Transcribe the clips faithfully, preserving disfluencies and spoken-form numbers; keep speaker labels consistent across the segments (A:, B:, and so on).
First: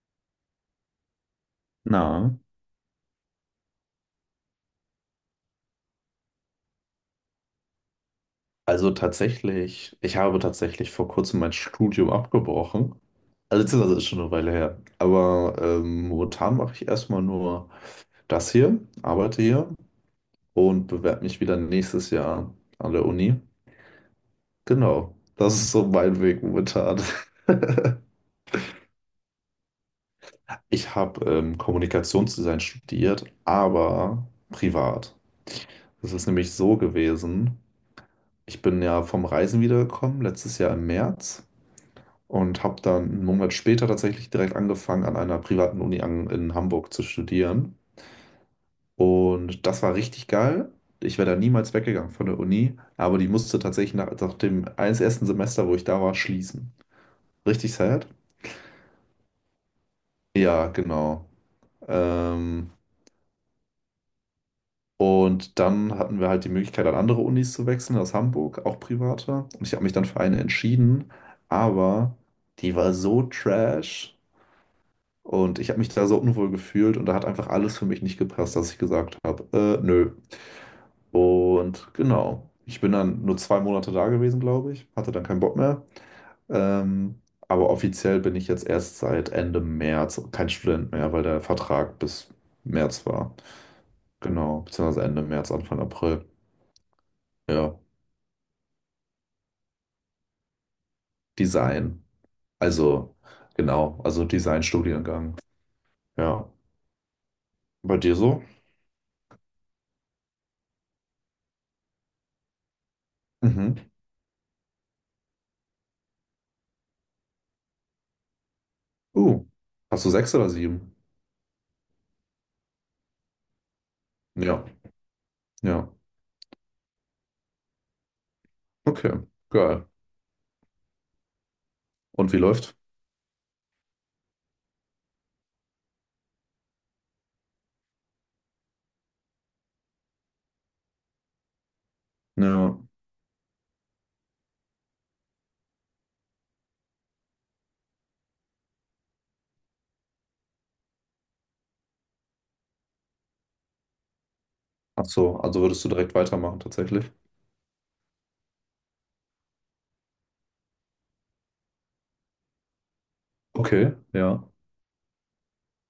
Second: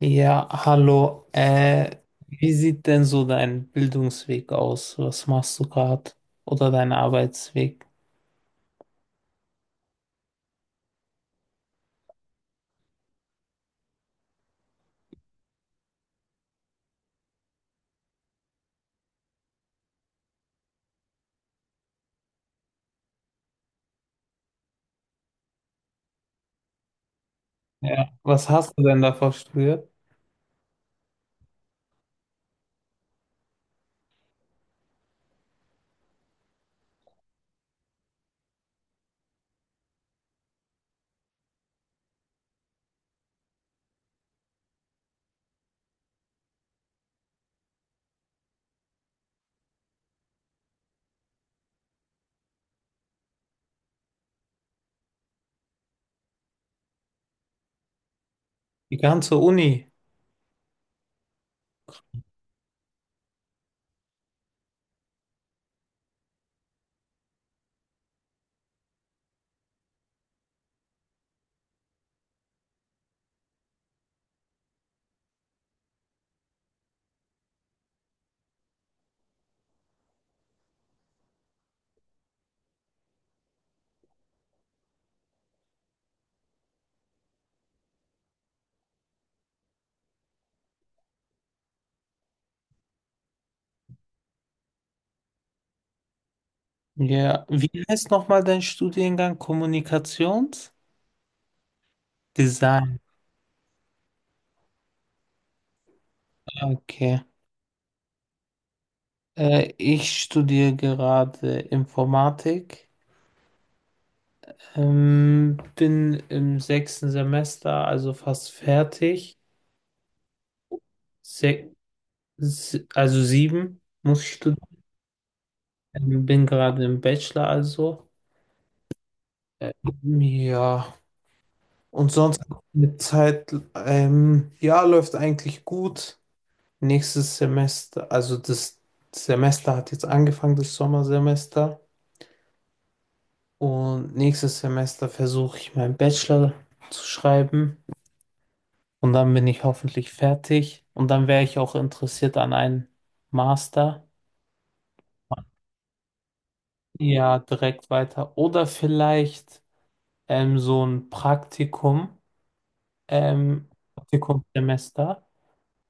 A: Ja, hallo. Äh,
B: Na,
A: wie sieht denn so dein Bildungsweg aus? Was machst du gerade? Oder dein Arbeitsweg?
B: also tatsächlich, ich habe tatsächlich vor kurzem mein Studium abgebrochen. Also beziehungsweise ist schon eine Weile her. Aber ähm, momentan mache ich erstmal nur das hier, arbeite hier und bewerbe mich wieder nächstes Jahr an der Uni. Genau, das ist so mein Weg momentan.
A: Ja, was hast du denn davor studiert?
B: Ich habe ähm, Kommunikationsdesign studiert, aber privat. Das ist nämlich so gewesen. Ich bin ja vom Reisen wiedergekommen, letztes Jahr im März, und habe dann einen Monat später tatsächlich direkt angefangen, an einer privaten Uni an, in Hamburg zu studieren. Und das war richtig geil. Ich wäre da niemals weggegangen von der Uni, aber die musste tatsächlich nach, nach dem eins- ersten Semester, wo ich da war, schließen. Richtig sad?
A: Die ganze Uni.
B: Ja, genau. Ähm, und dann hatten wir halt die Möglichkeit, an andere Unis zu wechseln, aus Hamburg, auch private. Und ich habe mich dann für eine entschieden, aber die war so trash. Und ich habe mich da so unwohl gefühlt und da hat einfach alles für mich nicht gepasst, dass ich gesagt habe, äh, nö. Und genau. Ich bin dann nur zwei Monate da gewesen, glaube ich. Hatte dann keinen Bock mehr. Ähm, aber offiziell bin ich jetzt erst seit Ende März kein Student mehr, weil der Vertrag bis März war. Genau. Beziehungsweise Ende März, Anfang April.
A: Ja, wie
B: Ja.
A: heißt nochmal dein Studiengang? Kommunikationsdesign.
B: Design. Also, genau. Also Design-Studiengang. Ja.
A: Okay.
B: Bei dir so?
A: Äh, ich studiere gerade Informatik.
B: Mhm.
A: Ähm, bin im sechsten Semester, also fast fertig.
B: Uh. Hast du sechs oder sieben?
A: Se se also sieben muss ich studieren.
B: Ja. Ja.
A: Ähm, bin gerade im Bachelor also.
B: Okay,
A: Ähm,
B: geil.
A: ja, und
B: Und wie
A: sonst
B: läuft?
A: eine Zeit, ähm, ja, läuft eigentlich gut. Nächstes Semester, also das Semester hat jetzt angefangen, das Sommersemester.
B: Ja.
A: Und nächstes Semester versuche ich meinen Bachelor zu schreiben. Und dann bin ich hoffentlich fertig. Und dann wäre ich auch interessiert an einem Master.
B: Ach so, also würdest du direkt weitermachen tatsächlich?
A: Ja, direkt weiter. Oder vielleicht ähm, so ein Praktikum. ähm,
B: Okay, ja.
A: Praktikumssemester,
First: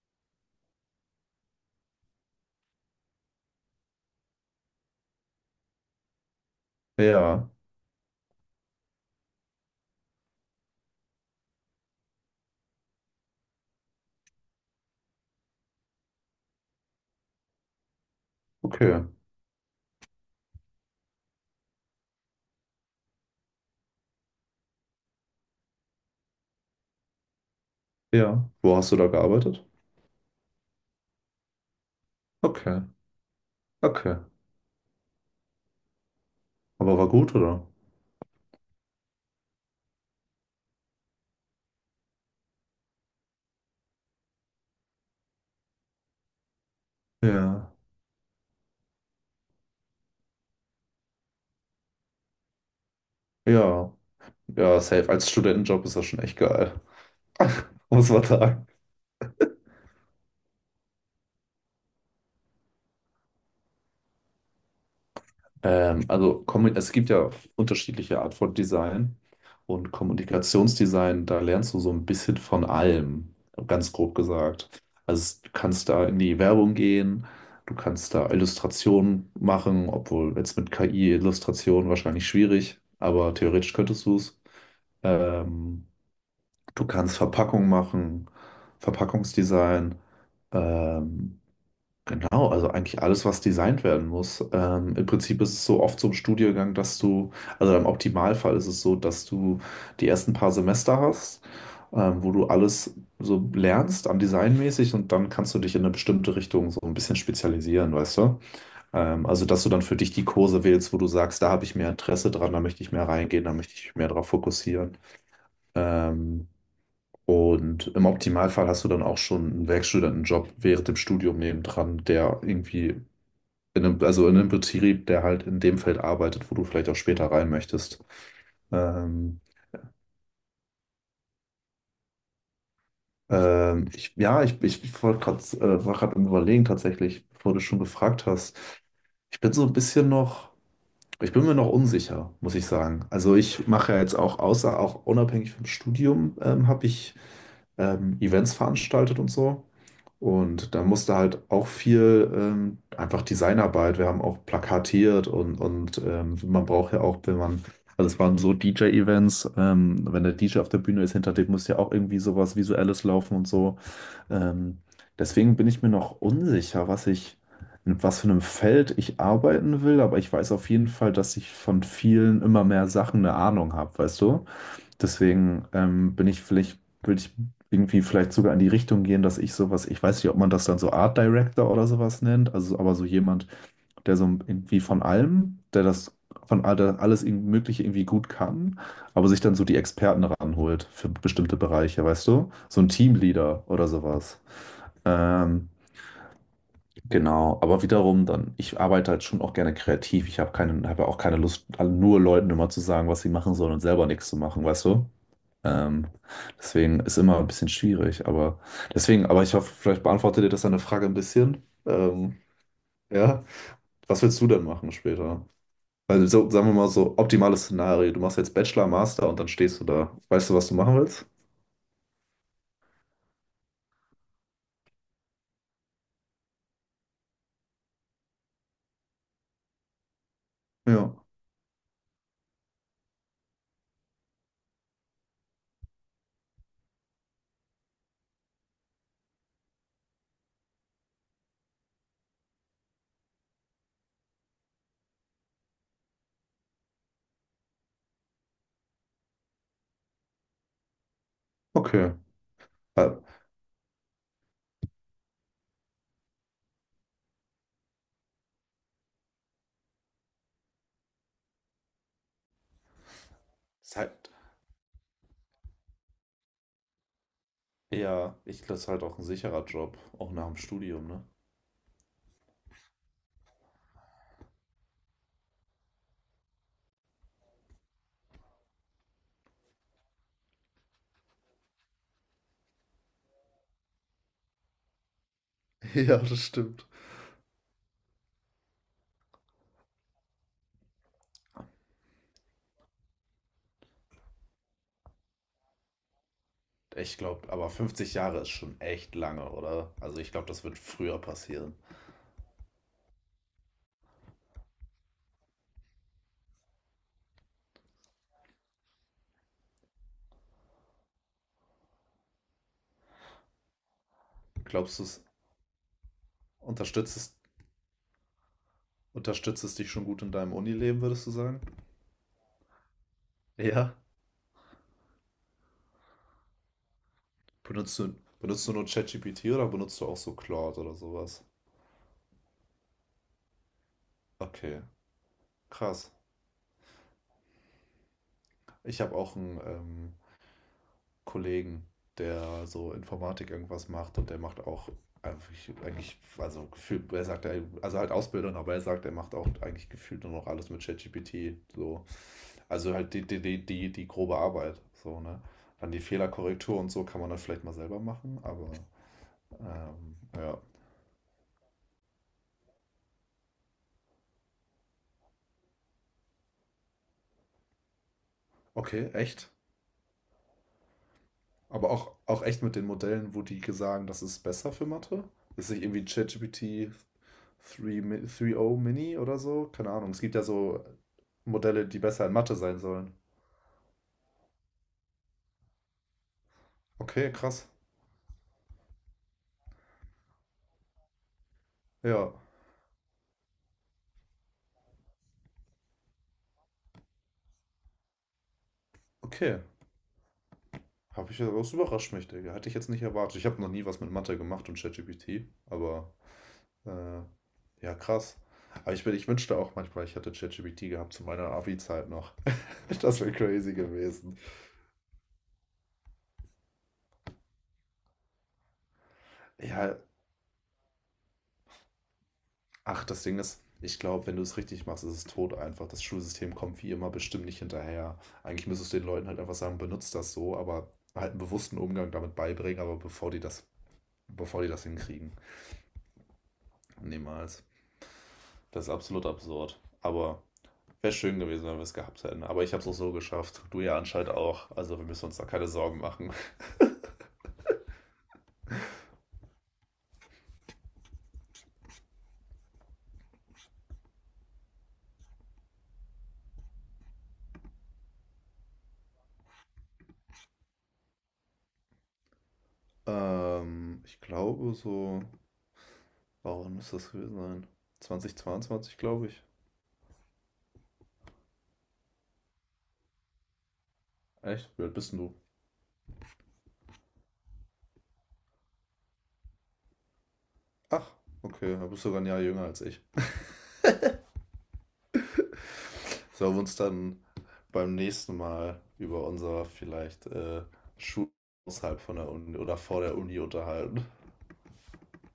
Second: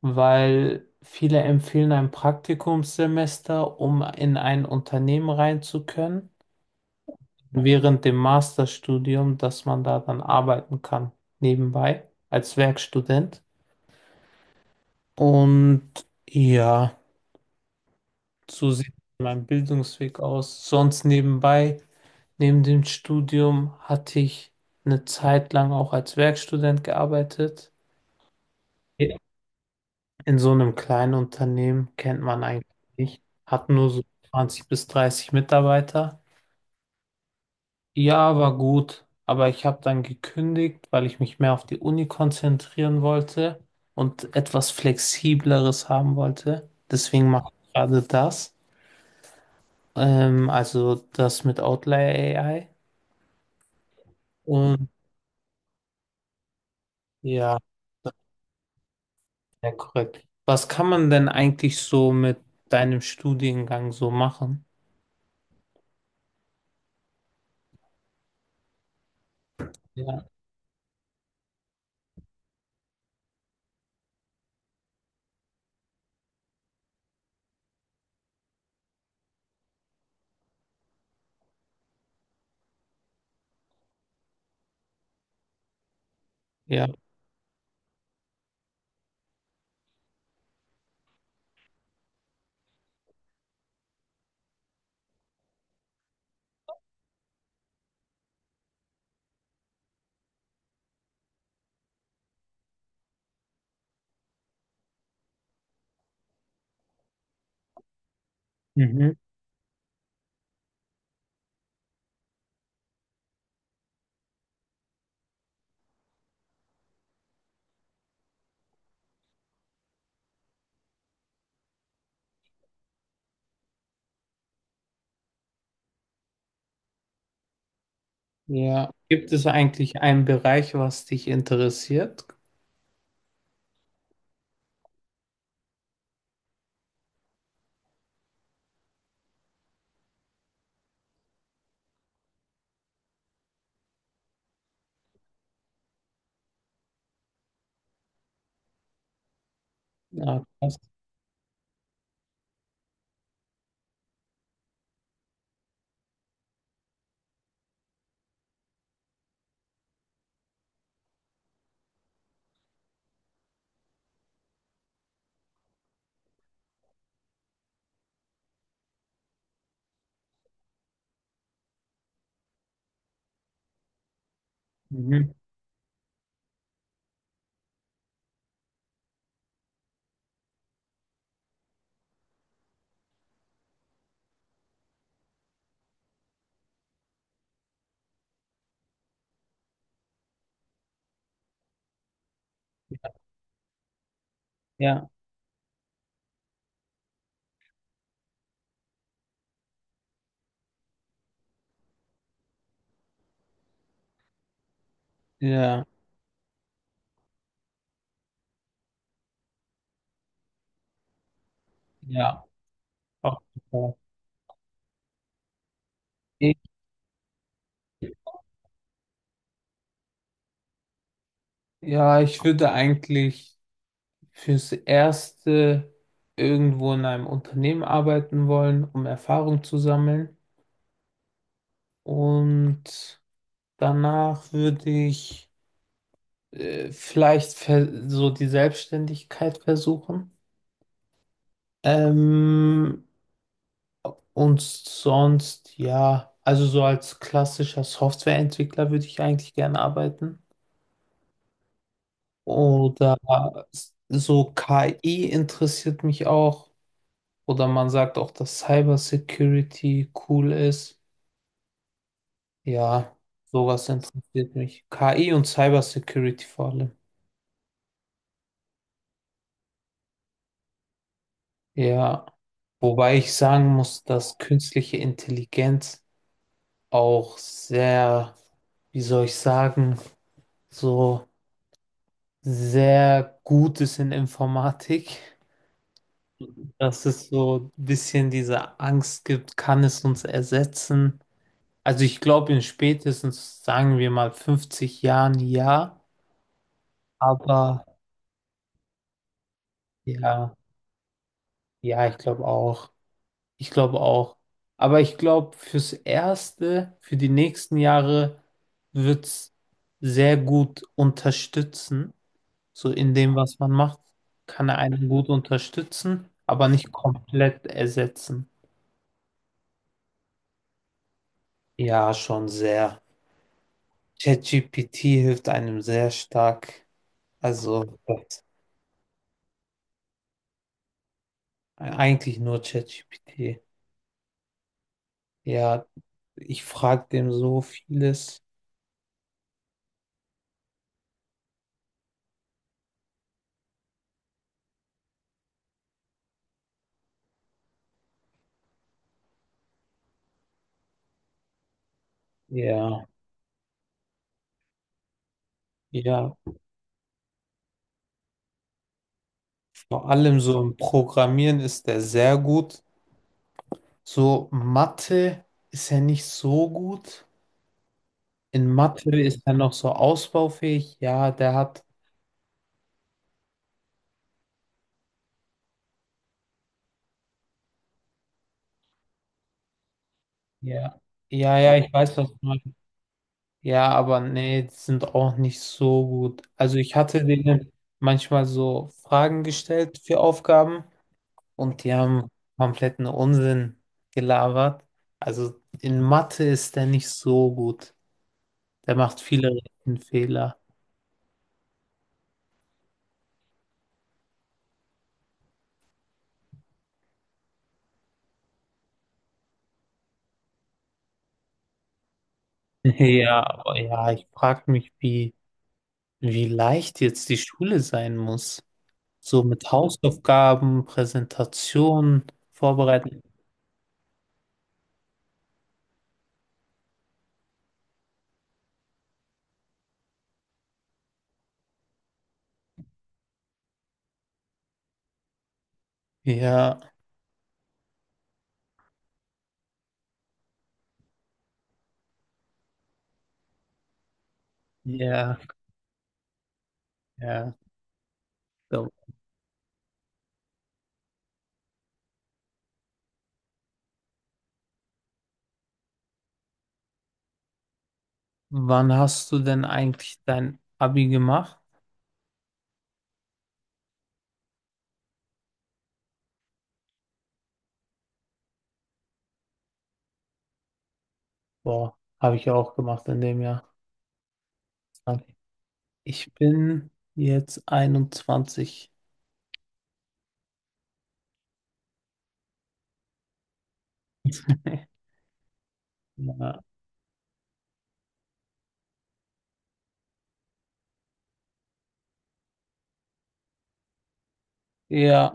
A: weil viele empfehlen ein Praktikumssemester, um in ein Unternehmen rein zu können,
B: Ja,
A: während dem Masterstudium, dass man da dann arbeiten kann, nebenbei als Werkstudent. Und ja, so sieht
B: okay.
A: mein Bildungsweg aus. Sonst nebenbei, neben dem Studium, hatte ich eine Zeit lang auch als Werkstudent gearbeitet.
B: Ja. Wo hast du da gearbeitet?
A: In so einem kleinen Unternehmen kennt man eigentlich
B: Okay,
A: nicht. Hat nur so
B: okay.
A: zwanzig bis dreißig Mitarbeiter.
B: Aber war gut, oder?
A: Ja, war gut. Aber ich habe dann gekündigt, weil ich mich mehr auf die Uni konzentrieren wollte und etwas Flexibleres haben wollte. Deswegen mache
B: Ja.
A: ich gerade das. Ähm, also das mit Outlier A I.
B: Ja. Ja,
A: Und
B: safe. Als Studentenjob ist das schon echt geil.
A: ja,
B: Muss
A: das
B: man sagen.
A: ist sehr korrekt. Was kann man denn eigentlich so mit deinem Studiengang so machen?
B: Ähm, also kommu- es gibt ja unterschiedliche Art von Design und
A: Ja,
B: Kommunikationsdesign, da lernst du so ein bisschen von allem, ganz grob gesagt. Also es- du kannst da in die Werbung gehen, du kannst da Illustrationen machen, obwohl jetzt mit K I Illustrationen wahrscheinlich schwierig, aber theoretisch könntest du es. Ähm, du
A: ja.
B: kannst Verpackung machen, Verpackungsdesign. Ähm, Oh, also eigentlich alles, was designt werden muss. Ähm, im Prinzip ist es so oft so im Studiengang, dass du, also im Optimalfall ist es so, dass du die ersten paar Semester hast, ähm, wo du alles so lernst an designmäßig und dann kannst du dich in eine bestimmte Richtung so ein bisschen spezialisieren, weißt du?
A: Mhm.
B: Ähm, also, dass du dann für dich die Kurse wählst, wo du sagst, da habe ich mehr Interesse dran, da möchte ich mehr reingehen, da möchte ich mich mehr darauf fokussieren. Ähm, und im Optimalfall hast du dann auch schon einen Werkstudentenjob während dem Studium nebendran, der irgendwie in einem, also in einem Betrieb, der halt in dem Feld arbeitet, wo du vielleicht auch später rein möchtest.
A: Ja. Gibt
B: Ähm,
A: es eigentlich einen Bereich, was dich interessiert?
B: ähm, ich, ja, ich, ich wollte gerade äh, war gerade am Überlegen tatsächlich, bevor du schon gefragt hast. Ich bin so ein bisschen noch, ich bin mir noch unsicher, muss ich sagen. Also ich mache ja jetzt auch, außer auch unabhängig vom Studium, ähm, habe ich ähm, Events veranstaltet und so.
A: Ja,
B: Und da
A: krass.
B: musste halt auch viel ähm, einfach Designarbeit. Wir haben auch plakatiert und, und ähm, man braucht ja auch, wenn man, also es waren so D J-Events, ähm, wenn der D J auf der Bühne ist, hinter dem muss ja auch irgendwie sowas Visuelles laufen und so. Ähm, Deswegen bin ich mir noch unsicher, was ich, in was für einem Feld ich arbeiten will, aber ich weiß auf jeden Fall, dass ich von vielen immer mehr Sachen eine Ahnung habe, weißt du?
A: Mhm.
B: Deswegen ähm, bin ich vielleicht, würde ich irgendwie vielleicht sogar in die Richtung gehen, dass ich sowas, ich weiß nicht, ob man das dann so Art Director oder sowas nennt, also aber so jemand, der so irgendwie von allem, der das von all- der alles irgendwie Mögliche irgendwie gut kann, aber sich dann so die Experten ranholt für bestimmte Bereiche, weißt du? So ein Teamleader oder sowas.
A: Ja,
B: Ähm, genau, aber wiederum dann, ich arbeite halt schon auch gerne kreativ. Ich habe keine, habe auch keine Lust, nur Leuten immer zu sagen, was sie machen sollen und selber nichts zu machen, weißt du?
A: ja,
B: Ähm, Deswegen ist immer ein bisschen schwierig, aber deswegen, aber ich hoffe, vielleicht beantwortet ihr das deine Frage ein bisschen. Ähm,
A: ja. Auf
B: ja,
A: jeden Fall.
B: was willst du denn machen später? Weil so,
A: Ich,
B: sagen wir mal so, optimales Szenario, du machst jetzt Bachelor, Master und dann stehst du da. Weißt du, was du machen willst?
A: ja, ich würde eigentlich fürs Erste irgendwo in einem Unternehmen arbeiten wollen, um Erfahrung zu sammeln.
B: Ja,
A: Und danach würde ich äh, vielleicht ver- so die Selbstständigkeit versuchen. Ähm, Und sonst, ja, also so als klassischer Softwareentwickler würde ich eigentlich gerne arbeiten.
B: okay.
A: Oder
B: Ja,
A: so K I interessiert mich auch. Oder man sagt auch, dass Cybersecurity cool ist. Ja, sowas
B: ist halt,
A: interessiert mich. K I und Cybersecurity vor allem.
B: ja, ich glaube, es ist halt auch ein sicherer Job, auch nach dem Studium, ne?
A: Ja, wobei ich sagen muss, dass künstliche Intelligenz auch sehr, wie soll ich sagen, so sehr gut ist in Informatik.
B: Ja,
A: Mhm.
B: stimmt.
A: Dass es so ein bisschen diese Angst gibt, kann es uns ersetzen? Also ich glaube in spätestens, sagen wir mal, fünfzig Jahren ja,
B: Ich glaube, aber
A: aber
B: fünfzig Jahre ist schon echt lange, oder? Also ich glaube,
A: ja,
B: das wird früher passieren.
A: ja, ich glaube auch. Ich glaube auch. Aber ich glaube, fürs Erste, für die nächsten Jahre wird es sehr gut unterstützen. So in dem, was man macht, kann er
B: Glaubst du
A: einen
B: es,
A: gut unterstützen, aber nicht
B: unterstützt es
A: komplett ersetzen.
B: Unterstützt es dich schon gut in deinem Unileben, würdest du sagen?
A: Ja, schon sehr.
B: Ja.
A: ChatGPT hilft einem sehr stark. Also
B: Benutzt du,
A: das,
B: benutzt du nur ChatGPT oder benutzt du auch so Claude oder sowas?
A: eigentlich nur ChatGPT.
B: Okay,
A: Ja,
B: krass.
A: ich frage dem so vieles.
B: Ich habe auch einen ähm, Kollegen, der so Informatik irgendwas macht und der macht auch eigentlich, eigentlich, also gefühlt, er sagt, er- also halt Ausbildung, aber er sagt, er macht auch eigentlich gefühlt nur noch alles mit ChatGPT. So. Also
A: Ja,
B: halt die, die, die, die, die grobe Arbeit. So, ne? Dann die
A: ja,
B: Fehlerkorrektur und so kann man dann vielleicht mal selber machen, aber
A: vor
B: ähm,
A: allem so
B: ja.
A: im Programmieren ist er sehr gut. So Mathe ist er nicht so gut. In
B: Okay,
A: Mathe ist
B: echt?
A: er noch so ausbaufähig. Ja, der hat.
B: Aber auch, auch echt mit den Modellen, wo die sagen, das ist besser für Mathe? Ist nicht irgendwie ChatGPT drei, Mi- drei Punkt null Mini oder so? Keine Ahnung. Es gibt ja so
A: Ja. Ja, ja,
B: Modelle,
A: ich
B: die
A: weiß,
B: besser
A: was
B: in
A: du
B: Mathe
A: meinst.
B: sein sollen.
A: Ja, aber nee, die sind auch nicht so gut. Also ich hatte
B: Okay, krass.
A: denen manchmal so Fragen gestellt für Aufgaben und die haben
B: Ja,
A: kompletten Unsinn gelabert. Also in Mathe ist der nicht so gut. Der macht viele
B: okay.
A: Fehler.
B: Habe ich, das überrascht mich, Digga. Hätte ich jetzt nicht erwartet. Ich habe noch nie was mit Mathe gemacht und ChatGPT, aber äh, ja, krass. Aber ich, bin- ich wünschte auch manchmal, ich hätte ChatGPT gehabt zu meiner Abi-Zeit noch. Das wäre
A: Ja,
B: crazy
A: aber ja, ich
B: gewesen.
A: frage mich, wie, wie leicht jetzt die Schule sein muss. So mit
B: Ja,
A: Hausaufgaben, Präsentationen
B: ach,
A: vorbereiten.
B: das Ding ist, ich glaube, wenn du es richtig machst, ist es tot einfach. Das Schulsystem kommt wie immer bestimmt nicht hinterher. Eigentlich müsstest du den Leuten halt einfach sagen, benutzt das so, aber halt einen bewussten Umgang damit beibringen, aber bevor die das, bevor die das hinkriegen.
A: Ja,
B: Niemals. Das ist absolut absurd. Aber wäre schön gewesen, wenn wir es gehabt hätten. Aber ich habe es auch so geschafft. Du ja anscheinend auch. Also wir müssen uns
A: ja.
B: da keine Sorgen machen.
A: Ja. So. Wann hast du denn eigentlich dein Abi gemacht?
B: Ähm, ich glaube so, warum muss das gewesen sein? zwanzig zweiundzwanzig, glaube ich.
A: Boah, habe ich ja auch gemacht in dem Jahr.
B: Echt? Wie alt bist denn du?
A: Ich bin jetzt einundzwanzig.
B: Ach, okay, du bist sogar ein Jahr jünger als ich. Sollen
A: Ja,
B: wir uns dann beim nächsten Mal über unser vielleicht äh, Schul außerhalb von der Uni oder vor der Uni unterhalten?
A: ja,